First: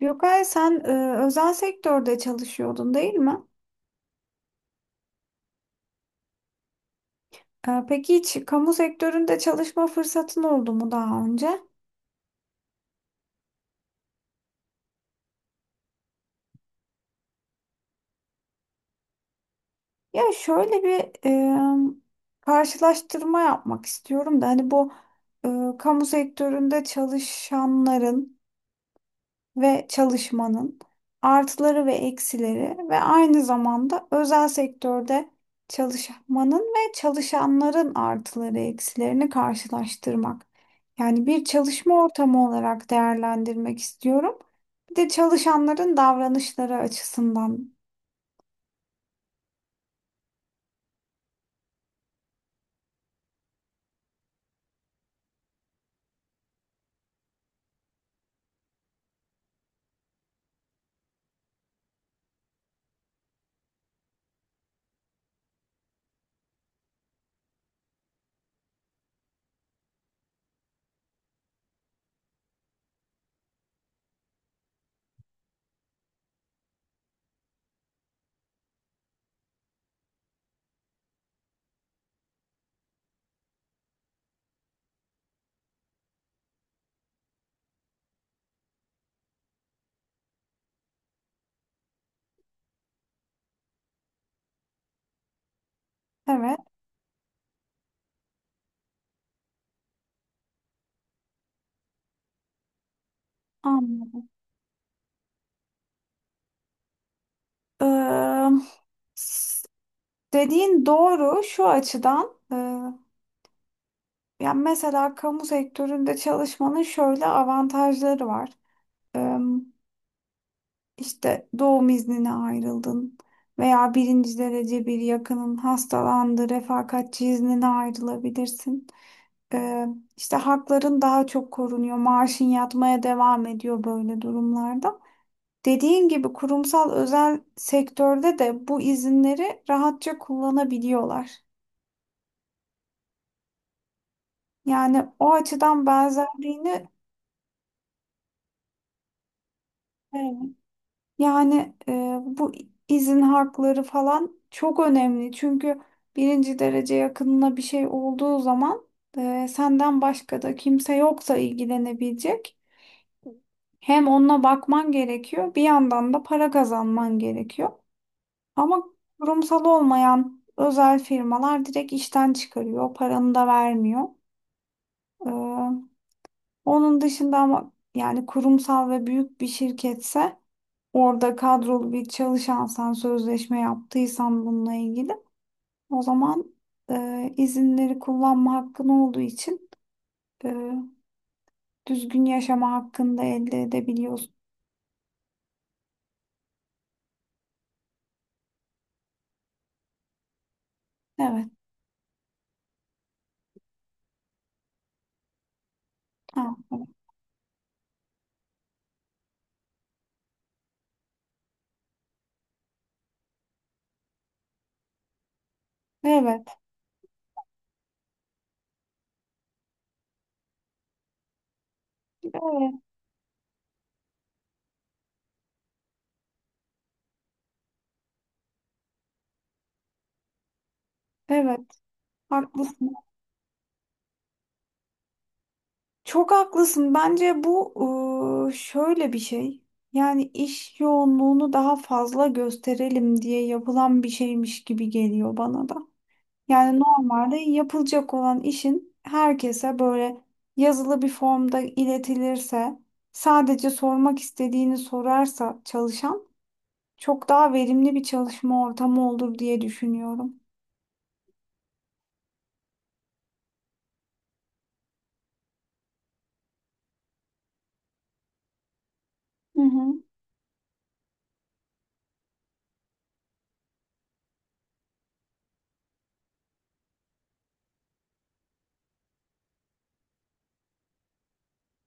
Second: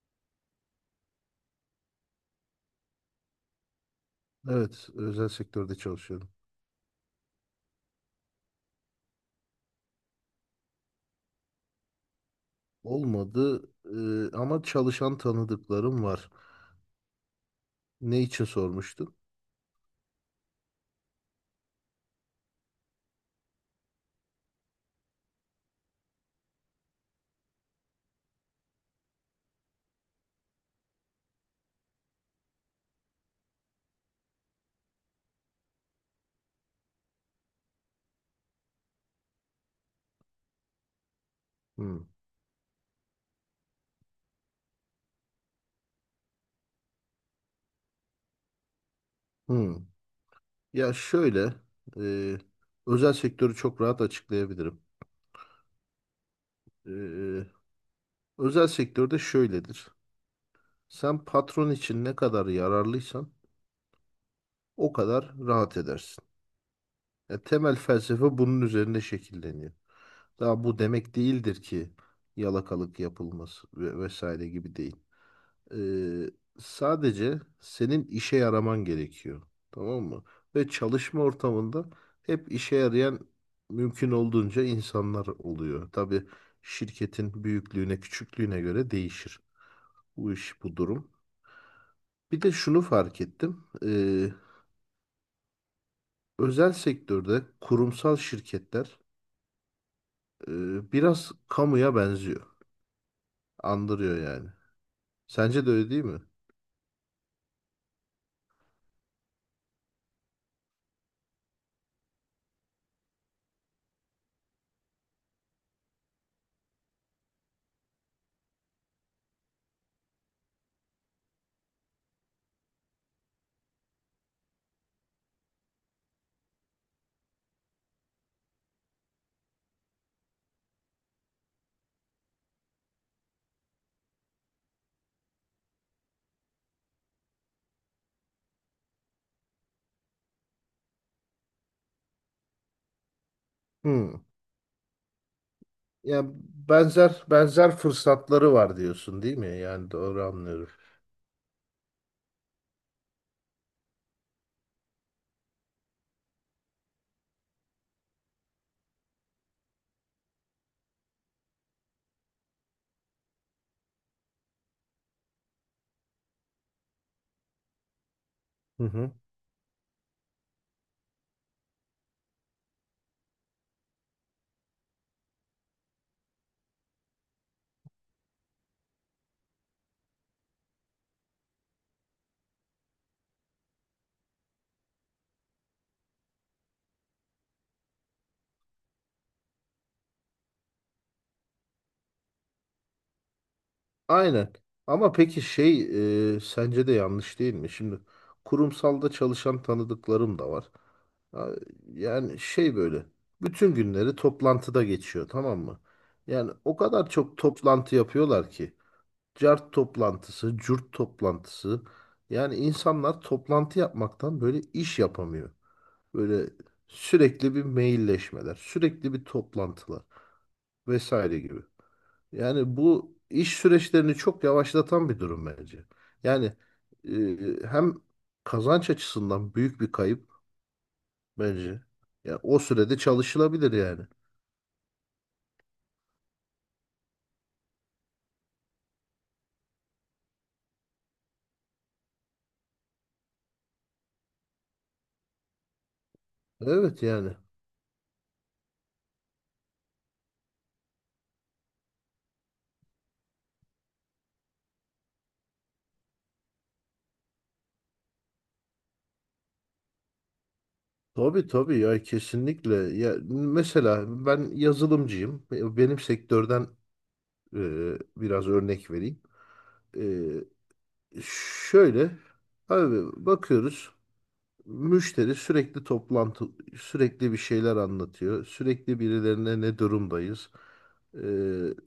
Gökay sen özel sektörde çalışıyordun değil mi? Evet, özel sektörde çalışıyorum. Peki hiç kamu sektöründe çalışma fırsatın oldu mu daha önce? Olmadı, ama çalışan tanıdıklarım var. Ne için sormuştun? Ya şöyle bir e, karşılaştırma yapmak istiyorum da hani bu kamu sektöründe çalışanların ve çalışmanın artıları ve eksileri ve aynı zamanda özel sektörde çalışmanın ve çalışanların artıları eksilerini karşılaştırmak. Yani bir çalışma Hmm. ortamı olarak değerlendirmek istiyorum. Bir de çalışanların davranışları açısından. Hmm. Ya şöyle, e, özel sektörü çok rahat açıklayabilirim. E, Özel sektörde şöyledir. Sen patron için ne kadar yararlıysan o kadar rahat edersin. Ya temel felsefe bunun üzerine şekilleniyor. Daha bu demek değildir ki yalakalık yapılması ve vesaire gibi değil. Ee, Sadece senin işe yaraman gerekiyor. Tamam mı? Ve çalışma ortamında hep işe yarayan mümkün olduğunca insanlar oluyor. Tabii şirketin büyüklüğüne, küçüklüğüne göre değişir bu iş, bu durum. Bir de şunu fark ettim. Evet, Özel sektörde kurumsal şirketler biraz kamuya benziyor. Andırıyor anladım. yani. Sence de öyle değil mi? Ee, s- Dediğin doğru şu açıdan. Yani mesela kamu sektöründe çalışmanın şöyle avantajları var. İşte doğum iznine ayrıldın veya birinci derece bir yakının hastalandı, refakatçi iznine ayrılabilirsin. Ee, işte hakların daha çok korunuyor, maaşın yatmaya devam ediyor böyle durumlarda. Dediğin gibi kurumsal özel sektörde de bu izinleri rahatça kullanabiliyorlar. Hmm. Yani o açıdan Yani benzerliğini benzer benzer fırsatları var diyorsun değil mi? Yani doğru evet, anlıyorum. yani bu izin hakları falan çok önemli. Çünkü birinci derece yakınına bir şey olduğu zaman senden başka da kimse yoksa ilgilenebilecek. Hem onunla bakman gerekiyor, bir yandan da para kazanman gerekiyor. Ama Hı hı. kurumsal olmayan özel firmalar direkt işten çıkarıyor, paranı da vermiyor. E, Onun dışında ama yani kurumsal ve büyük bir şirketse orada kadrolu bir çalışansan, sözleşme yaptıysan bununla ilgili o zaman izinleri kullanma hakkın olduğu için e, düzgün yaşama hakkını da elde edebiliyorsun. Aynen. Ama peki şey sence de yanlış değil mi? Şimdi kurumsalda çalışan tanıdıklarım da var. Evet. Ya- Yani şey böyle bütün günleri toplantıda geçiyor, tamam mı? Ha, Yani o kadar çok toplantı yapıyorlar ki. Cart toplantısı, cürt toplantısı. Yani insanlar toplantı yapmaktan böyle iş yapamıyor. Böyle evet. sürekli bir mailleşmeler, sürekli bir toplantılar vesaire gibi. Evet. Yani bu iş süreçlerini çok yavaşlatan bir durum bence. Yani hem kazanç açısından büyük bir kayıp Evet. bence. Ya o Haklısın. sürede çalışılabilir yani. Çok haklısın. Bence bu şöyle bir şey. Yani iş yoğunluğunu daha fazla gösterelim diye yapılan bir şeymiş gibi geliyor bana da. Yani Evet normalde yani. yapılacak olan işin herkese böyle yazılı bir formda iletilirse, sadece sormak istediğini sorarsa çalışan çok daha verimli bir çalışma ortamı olur diye düşünüyorum. Tabii tabii ya, kesinlikle. Ya mesela ben yazılımcıyım. Benim sektörden e, biraz örnek vereyim. Hı E, hı. Şöyle abi, bakıyoruz, müşteri sürekli toplantı, sürekli bir şeyler anlatıyor. Sürekli birilerine ne durumdayız? Ee,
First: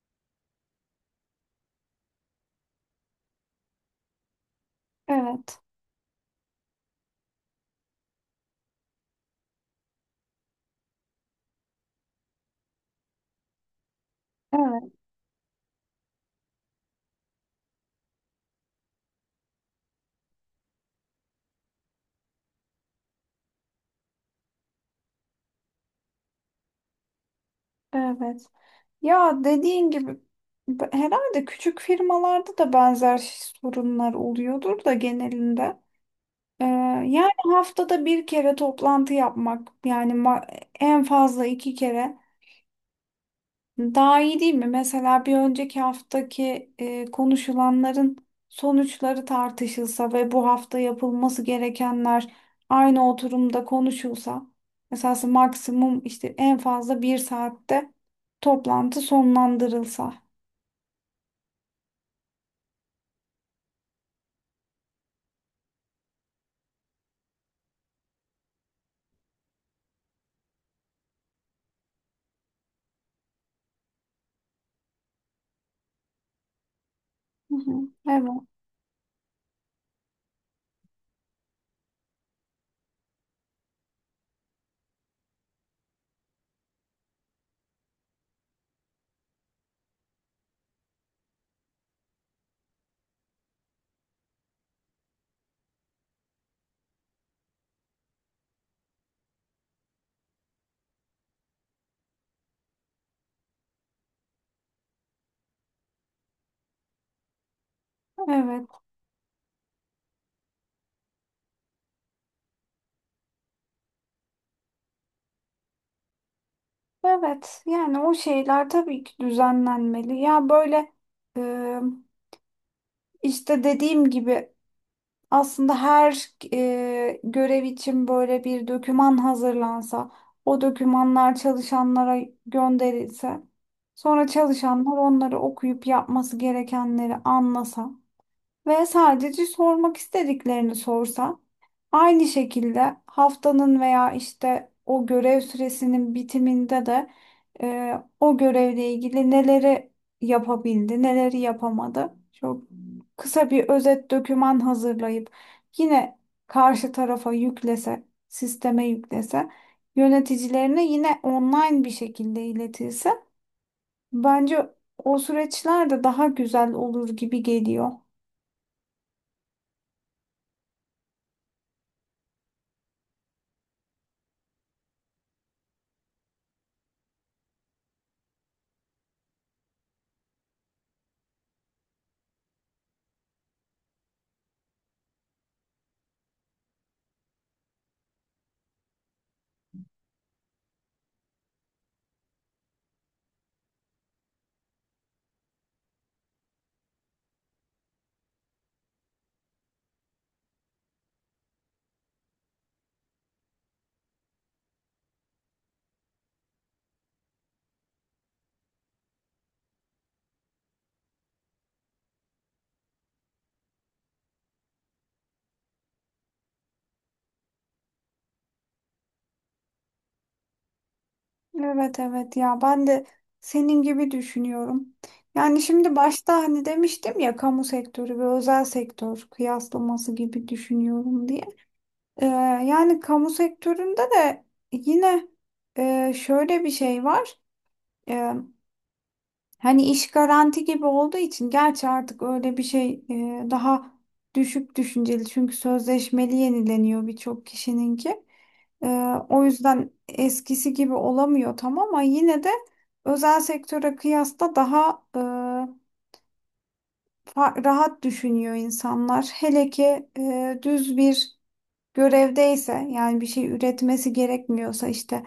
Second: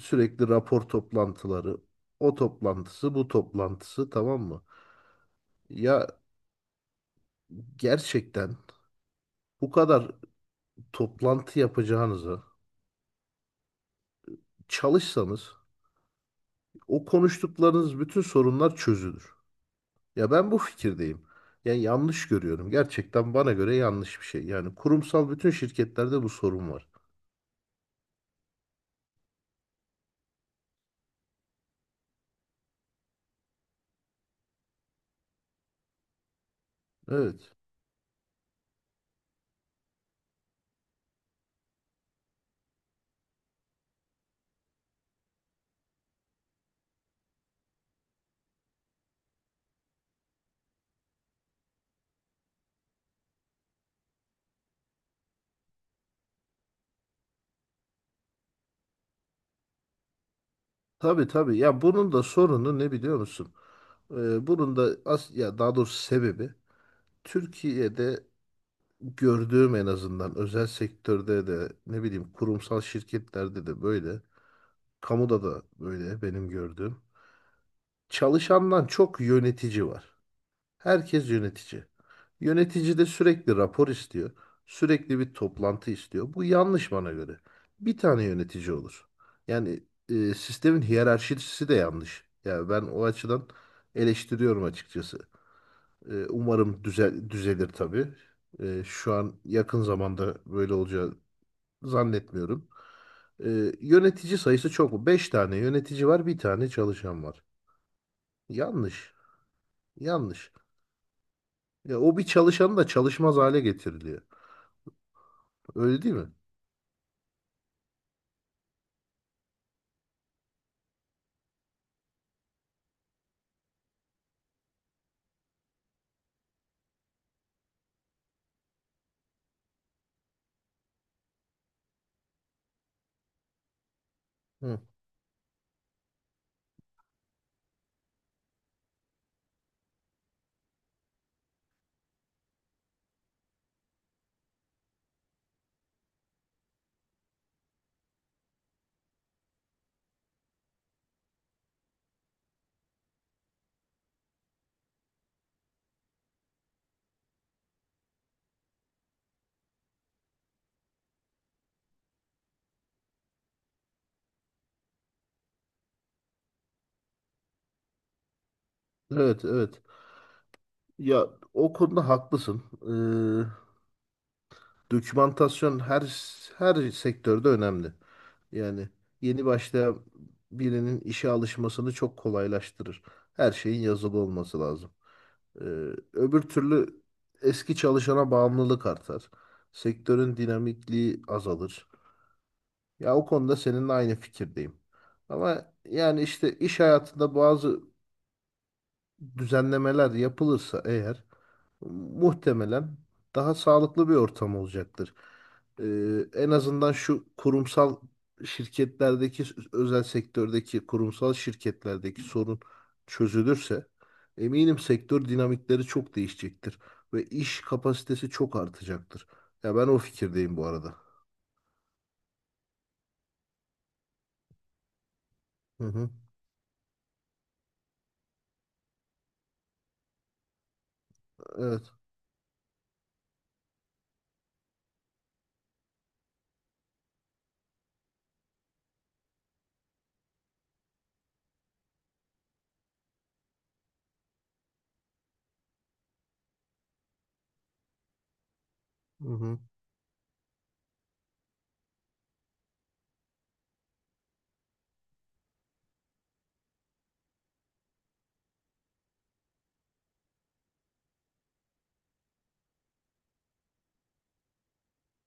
Sürekli rapor toplantıları. O toplantısı, bu toplantısı, tamam mı? Evet, Ya gerçekten bu kadar toplantı yapacağınıza evet, çalışsanız o konuştuklarınız bütün sorunlar çözülür. Ya ben bu fikirdeyim. Yani yanlış görüyorum. Gerçekten bana göre yanlış bir şey. Yani kurumsal bütün şirketlerde bu sorun var. evet. Ya dediğin gibi herhalde küçük firmalarda da benzer sorunlar oluyordur da genelinde. Ee, Yani Evet. haftada bir kere toplantı yapmak yani en fazla iki kere. Daha iyi değil mi? Mesela bir önceki haftaki konuşulanların sonuçları tartışılsa ve bu hafta yapılması gerekenler aynı oturumda konuşulsa, esası maksimum işte en fazla bir saatte toplantı sonlandırılsa. Tabii tabii. Ya bunun da sorunu ne biliyor musun? Bunun da ya daha doğrusu sebebi, Türkiye'de gördüğüm en azından, özel sektörde de ne bileyim, kurumsal şirketlerde de böyle, kamuda da böyle benim gördüğüm. Hı hı. Evet, Çalışandan çok yönetici var. Herkes yönetici. Yönetici de sürekli rapor istiyor. Sürekli bir toplantı istiyor. Bu yanlış bana göre. Bir tane yönetici olur. Yani sistemin hiyerarşisi de yanlış. Yani ben o açıdan eleştiriyorum açıkçası. Umarım düzelir tabii. Şu an yakın zamanda böyle olacağı zannetmiyorum. Yönetici sayısı çok mu? 5 tane yönetici var, bir tane çalışan var. evet. Yanlış. Yanlış. Ya o bir çalışanı da çalışmaz hale getiriliyor. Öyle değil mi? Evet yani o şeyler tabii ki düzenlenmeli. Ya böyle e, işte dediğim gibi aslında her görev için böyle bir doküman hazırlansa, o dokümanlar çalışanlara gönderilse, sonra Hı. çalışanlar onları okuyup yapması gerekenleri anlasa ve sadece sormak istediklerini sorsa, aynı şekilde haftanın veya işte o görev süresinin bitiminde de e, o görevle ilgili neleri yapabildi, neleri yapamadı. Çok kısa bir özet doküman hazırlayıp yine karşı tarafa yüklese, sisteme yüklese, yöneticilerine yine online bir şekilde iletilse bence o süreçler de daha güzel olur gibi geliyor. Evet, evet. Ya o konuda haklısın. Dokümantasyon her sektörde önemli. Yani yeni başlayan birinin işe alışmasını çok kolaylaştırır. Her şeyin yazılı olması lazım. Ee, Öbür türlü eski çalışana bağımlılık artar. Sektörün dinamikliği azalır. Ya o konuda seninle aynı fikirdeyim. Ama yani işte iş hayatında bazı düzenlemeler yapılırsa eğer muhtemelen daha sağlıklı bir ortam olacaktır. En azından şu kurumsal şirketlerdeki, özel sektördeki kurumsal şirketlerdeki sorun çözülürse eminim sektör dinamikleri çok değişecektir ve iş kapasitesi çok artacaktır. Ya ben o fikirdeyim bu arada. Evet evet ya ben de senin gibi düşünüyorum. Yani Hı şimdi hı. başta hani demiştim ya kamu sektörü ve özel sektör kıyaslaması gibi düşünüyorum diye. Evet. Yani kamu sektöründe de yine şöyle bir şey var. Ee, Hani iş garanti gibi olduğu için gerçi artık öyle bir şey daha düşük düşünceli çünkü sözleşmeli yenileniyor birçok kişininki. Ee, Hı O hı. yüzden eskisi gibi olamıyor tam ama yine de özel sektöre kıyasla daha rahat düşünüyor insanlar. Hele ki düz bir görevdeyse yani bir şey üretmesi gerekmiyorsa işte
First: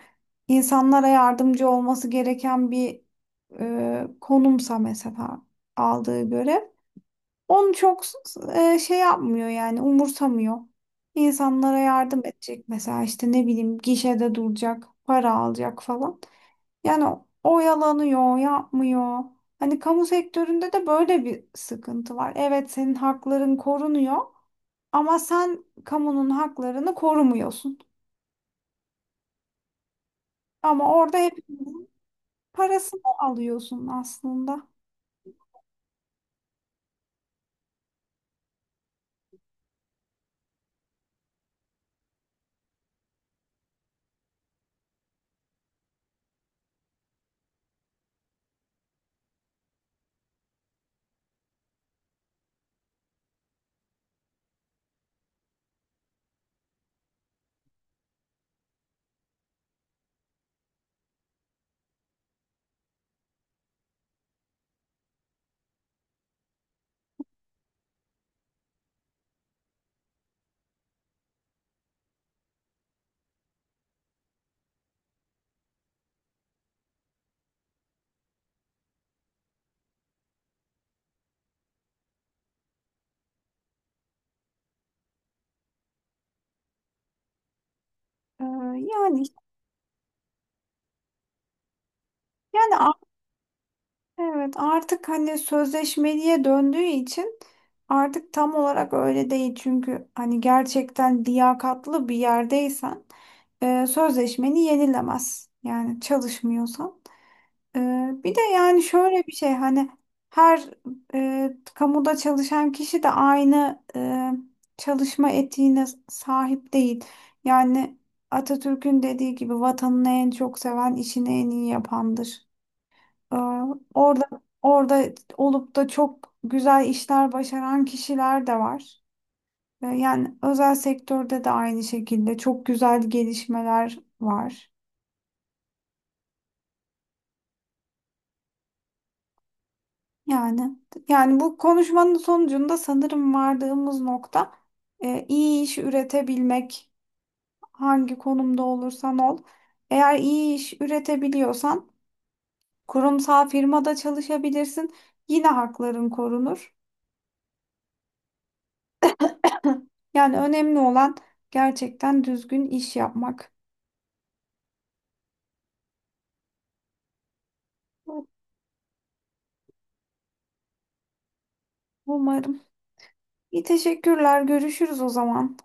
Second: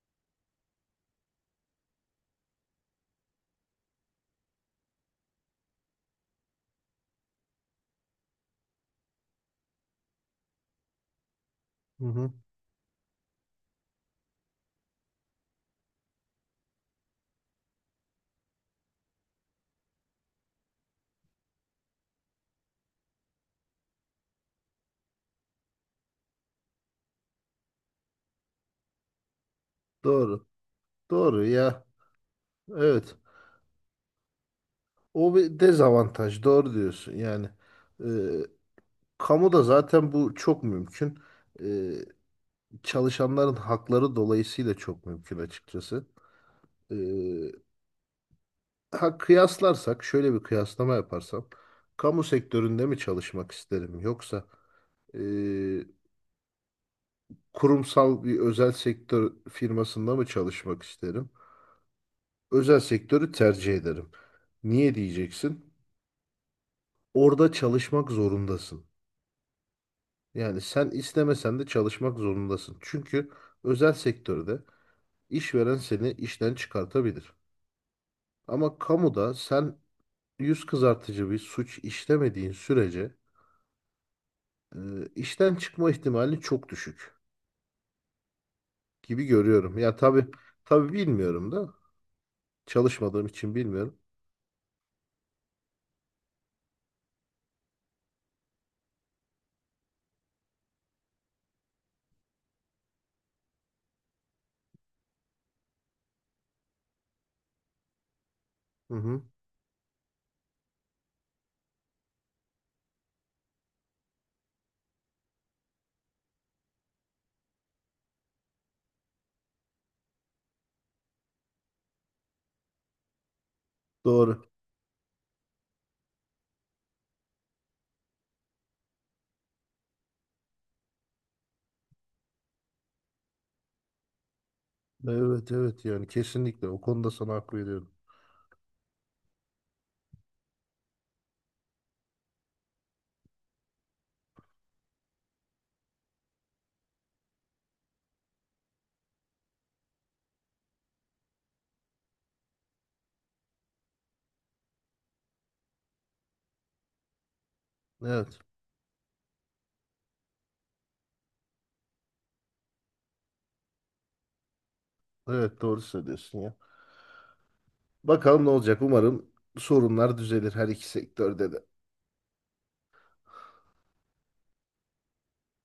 insanlara yardımcı olması gereken bir konumsa mesela aldığı görev. Onu çok şey yapmıyor yani umursamıyor. İnsanlara Hı yardım hı. edecek mesela işte ne bileyim gişede duracak, para alacak falan. Yani oyalanıyor, yapmıyor. Hani kamu sektöründe de böyle bir sıkıntı var. Evet senin hakların korunuyor ama sen kamunun haklarını korumuyorsun. Doğru. Ama orada hep Doğru ya. parasını Evet. alıyorsun aslında. O bir dezavantaj. Doğru diyorsun yani. Kamuda zaten bu çok mümkün. Ee, Çalışanların hakları dolayısıyla çok mümkün açıkçası. Ee, ha kıyaslarsak, şöyle bir kıyaslama yaparsam, kamu sektöründe mi çalışmak isterim yoksa e, kurumsal bir özel sektör firmasında mı çalışmak isterim? Özel sektörü tercih ederim. Niye diyeceksin? Orada çalışmak zorundasın. Yani sen istemesen de çalışmak zorundasın. Çünkü özel sektörde İşveren seni işten çıkartabilir. Ama kamuda sen yüz kızartıcı bir suç işlemediğin sürece e, işten çıkma ihtimali çok düşük Ee, yani gibi görüyorum. Ya tabii tabii bilmiyorum da yani çalışmadığım için bilmiyorum. Evet, artık hani sözleşmeliye döndüğü için artık tam olarak öyle değil. Çünkü hani gerçekten liyakatlı bir yerdeysen sözleşmeni yenilemez. Yani çalışmıyorsan. E, Bir de yani Hı hı, şöyle bir şey hani her kamuda çalışan kişi de aynı çalışma etiğine sahip değil. Yani Atatürk'ün dediği gibi vatanını en çok seven işini en iyi yapandır. Aa, Orada doğru. orada olup da çok güzel işler başaran kişiler de var. Yani özel sektörde de aynı şekilde çok güzel gelişmeler var. Evet evet yani kesinlikle o konuda sana hak veriyorum. Yani yani bu konuşmanın sonucunda sanırım vardığımız nokta iyi iş üretebilmek. Hangi konumda olursan ol. Eğer iyi iş üretebiliyorsan kurumsal firmada çalışabilirsin. Yine hakların korunur. Evet. Yani önemli olan gerçekten düzgün iş yapmak. Evet doğru söylüyorsun ya. Bakalım ne olacak. Umarım sorunlar düzelir her iki sektörde de. Umarım. İyi, teşekkürler. Görüşürüz o zaman.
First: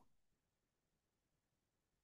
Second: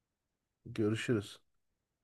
Görüşürüz.